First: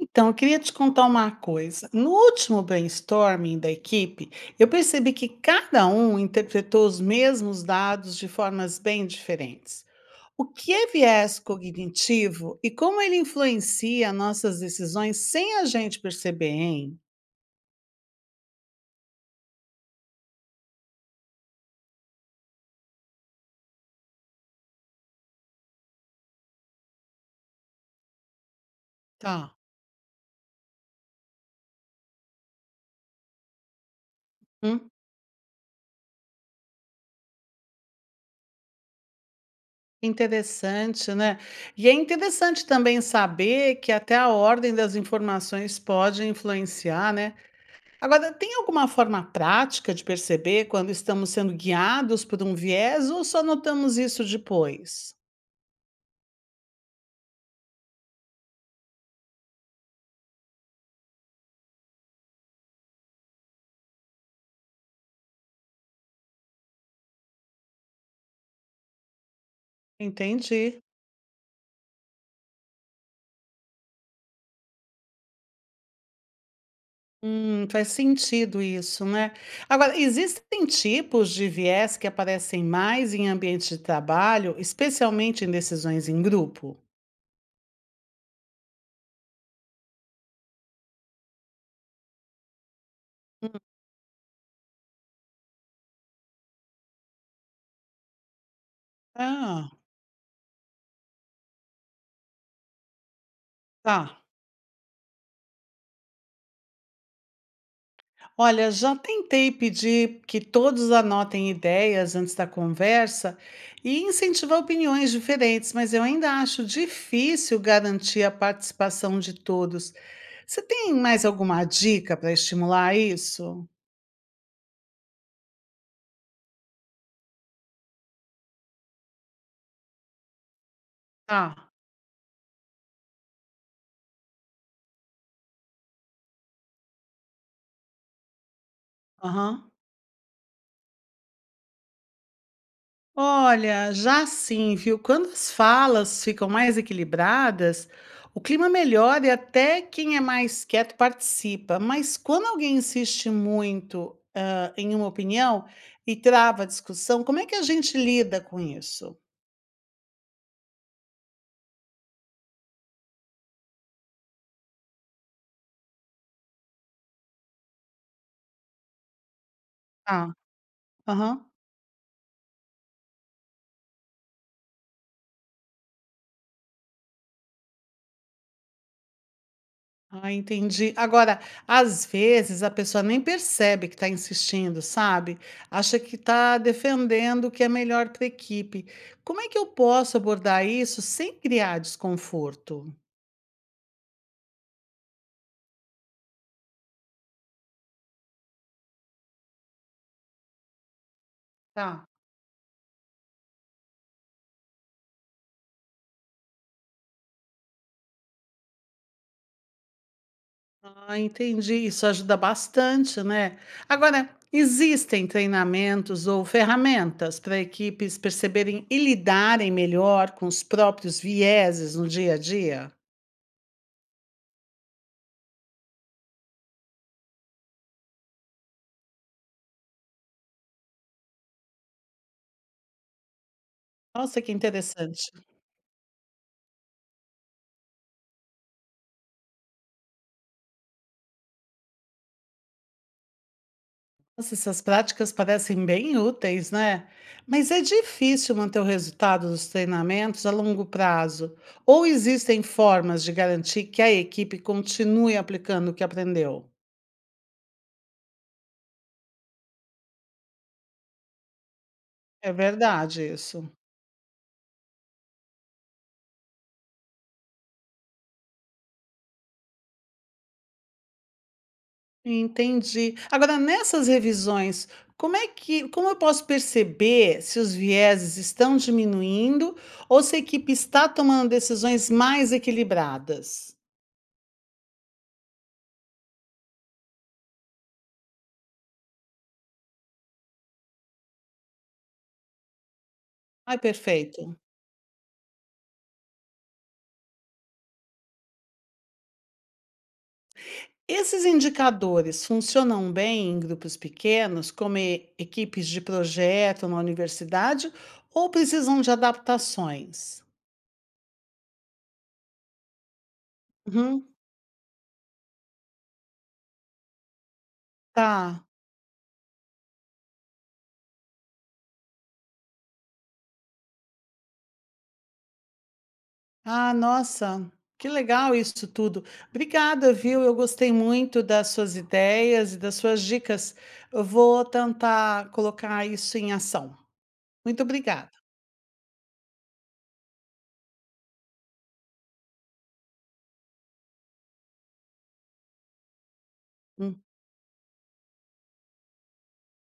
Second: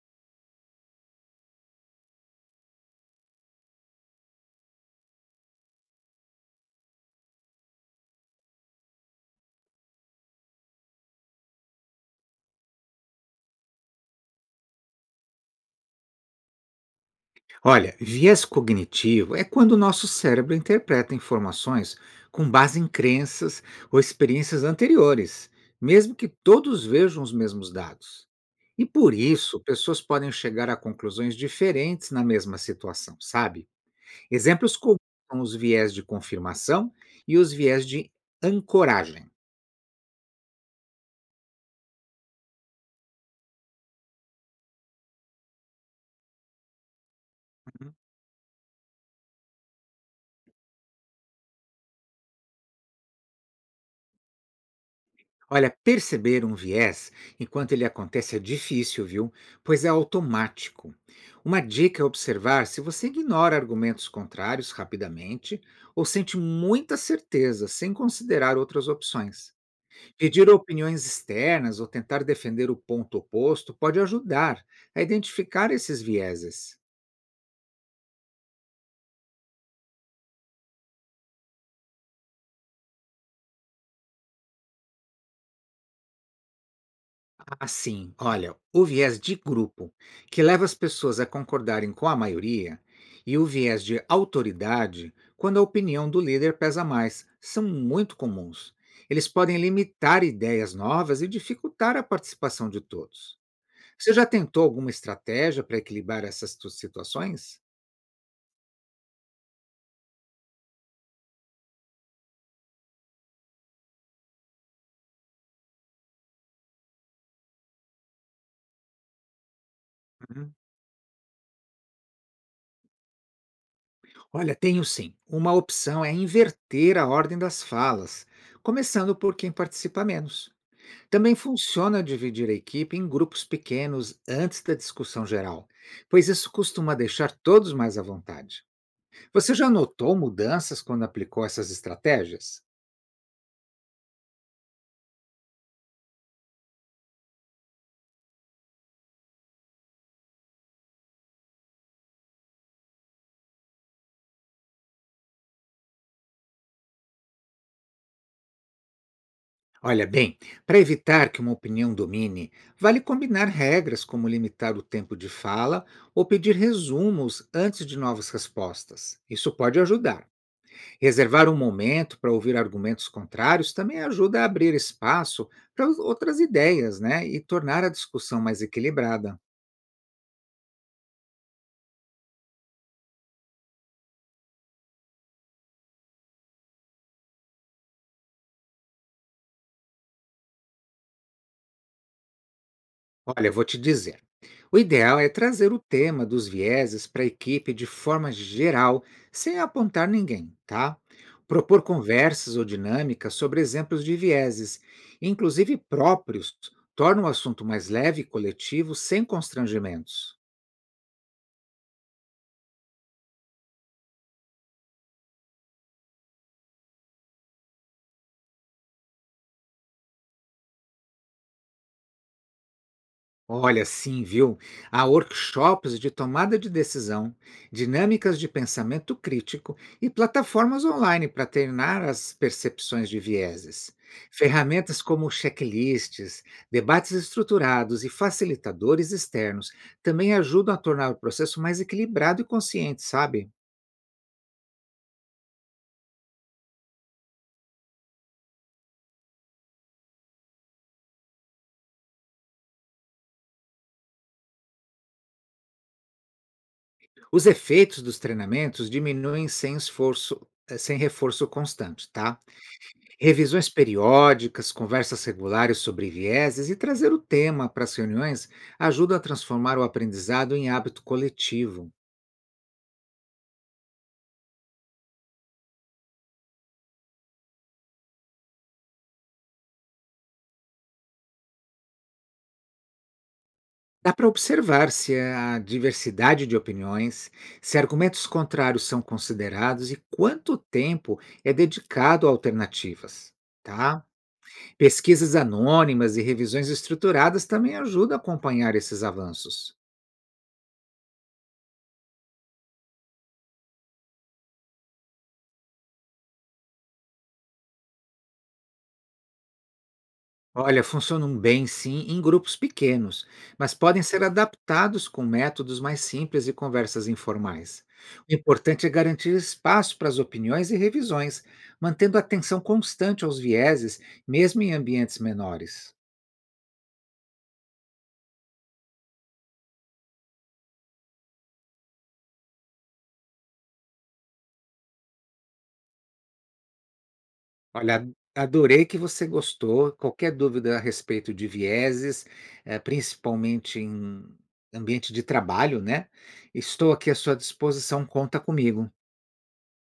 Então, eu queria te contar uma coisa. No último brainstorming da equipe, eu percebi que cada um interpretou os mesmos dados de formas bem diferentes. O que é viés cognitivo e como ele influencia nossas decisões sem a gente perceber, hein? Olha, viés cognitivo é quando o nosso cérebro interpreta informações com base em crenças ou experiências anteriores, mesmo que todos vejam os mesmos dados. E por Tá. isso, pessoas podem chegar a conclusões diferentes na mesma situação, sabe? Exemplos Hum, comuns são os viés de confirmação e os viés de ancoragem. interessante, né? E é interessante também saber que até a ordem das informações pode influenciar, né? Agora, tem alguma forma prática de perceber quando estamos sendo guiados por um viés ou só notamos isso depois? Olha, perceber um viés enquanto ele acontece é difícil, viu? Pois é automático. Uma dica é observar se você ignora argumentos contrários rapidamente ou sente muita certeza sem considerar outras opções. Pedir Entendi. opiniões externas ou tentar defender o ponto oposto pode ajudar a identificar esses vieses. Faz sentido isso, né? Agora, existem tipos de viés que aparecem mais em ambiente de trabalho, especialmente em decisões em grupo? Assim, olha, o viés de grupo, que leva as pessoas a concordarem com a maioria, e o viés de autoridade, quando a opinião do líder pesa mais, são muito comuns. Eles podem Ah, limitar ideias novas e dificultar a participação de todos. Você tá. já tentou alguma estratégia para equilibrar essas situações? Olha, já tentei pedir que todos anotem ideias antes da conversa e incentivar opiniões diferentes, mas eu ainda acho difícil garantir a participação de todos. Uhum. Você tem mais alguma dica para estimular isso? Olha, tenho sim. Uma opção é inverter a ordem das falas, começando por quem participa menos. Também Tá. funciona dividir a equipe em grupos pequenos antes da discussão geral, pois isso costuma deixar todos mais à vontade. Você já Aham. notou mudanças quando aplicou essas estratégias? Olha, já sim, viu? Quando as falas ficam mais equilibradas, o clima melhora e até quem é mais quieto participa. Mas quando alguém insiste muito, em uma opinião e trava a discussão, como é que a gente lida com isso? Olha bem, para evitar que uma opinião domine, vale combinar regras como limitar o tempo de fala ou pedir resumos antes de novas respostas. Isso pode ajudar. Ah, Reservar aham. um momento para ouvir argumentos contrários também ajuda a abrir espaço para outras ideias, né? E tornar a discussão mais equilibrada. Ah, entendi. Agora, às vezes a pessoa nem percebe que está insistindo, sabe? Acha que está defendendo o que é melhor para a equipe. Como é que eu posso abordar isso sem criar desconforto? Olha, eu vou te dizer. O ideal é trazer o tema dos vieses para a equipe de forma geral, sem apontar ninguém, tá? Propor Tá. conversas ou dinâmicas sobre exemplos de vieses, inclusive próprios, torna o assunto mais leve e coletivo, sem constrangimentos. Ah, entendi. Isso ajuda bastante, né? Agora, existem treinamentos ou ferramentas para equipes perceberem e lidarem melhor com os próprios vieses no dia a dia? Olha, sim, viu? Há workshops de tomada de decisão, dinâmicas de pensamento crítico e plataformas online para treinar as percepções de vieses. Nossa, que Ferramentas interessante. como checklists, debates estruturados e facilitadores externos também ajudam a tornar o processo mais equilibrado e consciente, sabe? Nossa, essas práticas parecem bem úteis, né? Mas é difícil manter o resultado dos treinamentos a longo prazo. Ou existem formas de garantir que a equipe continue aplicando o que aprendeu? Os efeitos dos treinamentos diminuem sem esforço, sem reforço constante, tá? É verdade isso. Revisões periódicas, conversas regulares sobre vieses e trazer o tema para as reuniões ajuda a transformar o aprendizado em hábito coletivo. Entendi. Agora, nessas revisões, como eu posso perceber se os vieses estão diminuindo ou se a equipe está tomando decisões mais equilibradas? Dá para observar se há diversidade de opiniões, se argumentos contrários são considerados e quanto tempo é dedicado a alternativas. Ai, Tá? perfeito. Pesquisas anônimas e revisões estruturadas também ajudam a acompanhar esses avanços. Esses indicadores funcionam bem em grupos pequenos, como equipes de projeto na universidade, ou precisam de adaptações? Olha, funcionam bem sim em grupos pequenos, mas podem ser Uhum, adaptados com métodos mais simples e conversas informais. O tá. importante é garantir espaço para as opiniões e revisões, mantendo atenção constante aos vieses, mesmo em ambientes menores. Ah, nossa, que legal isso tudo. Obrigada, viu? Eu gostei muito das suas ideias e das suas dicas. Eu vou tentar colocar isso em ação. Muito Olha, obrigada. adorei que você gostou. Qualquer dúvida a respeito de vieses, principalmente em ambiente de trabalho, né? Estou aqui à Uhum. sua disposição, conta comigo.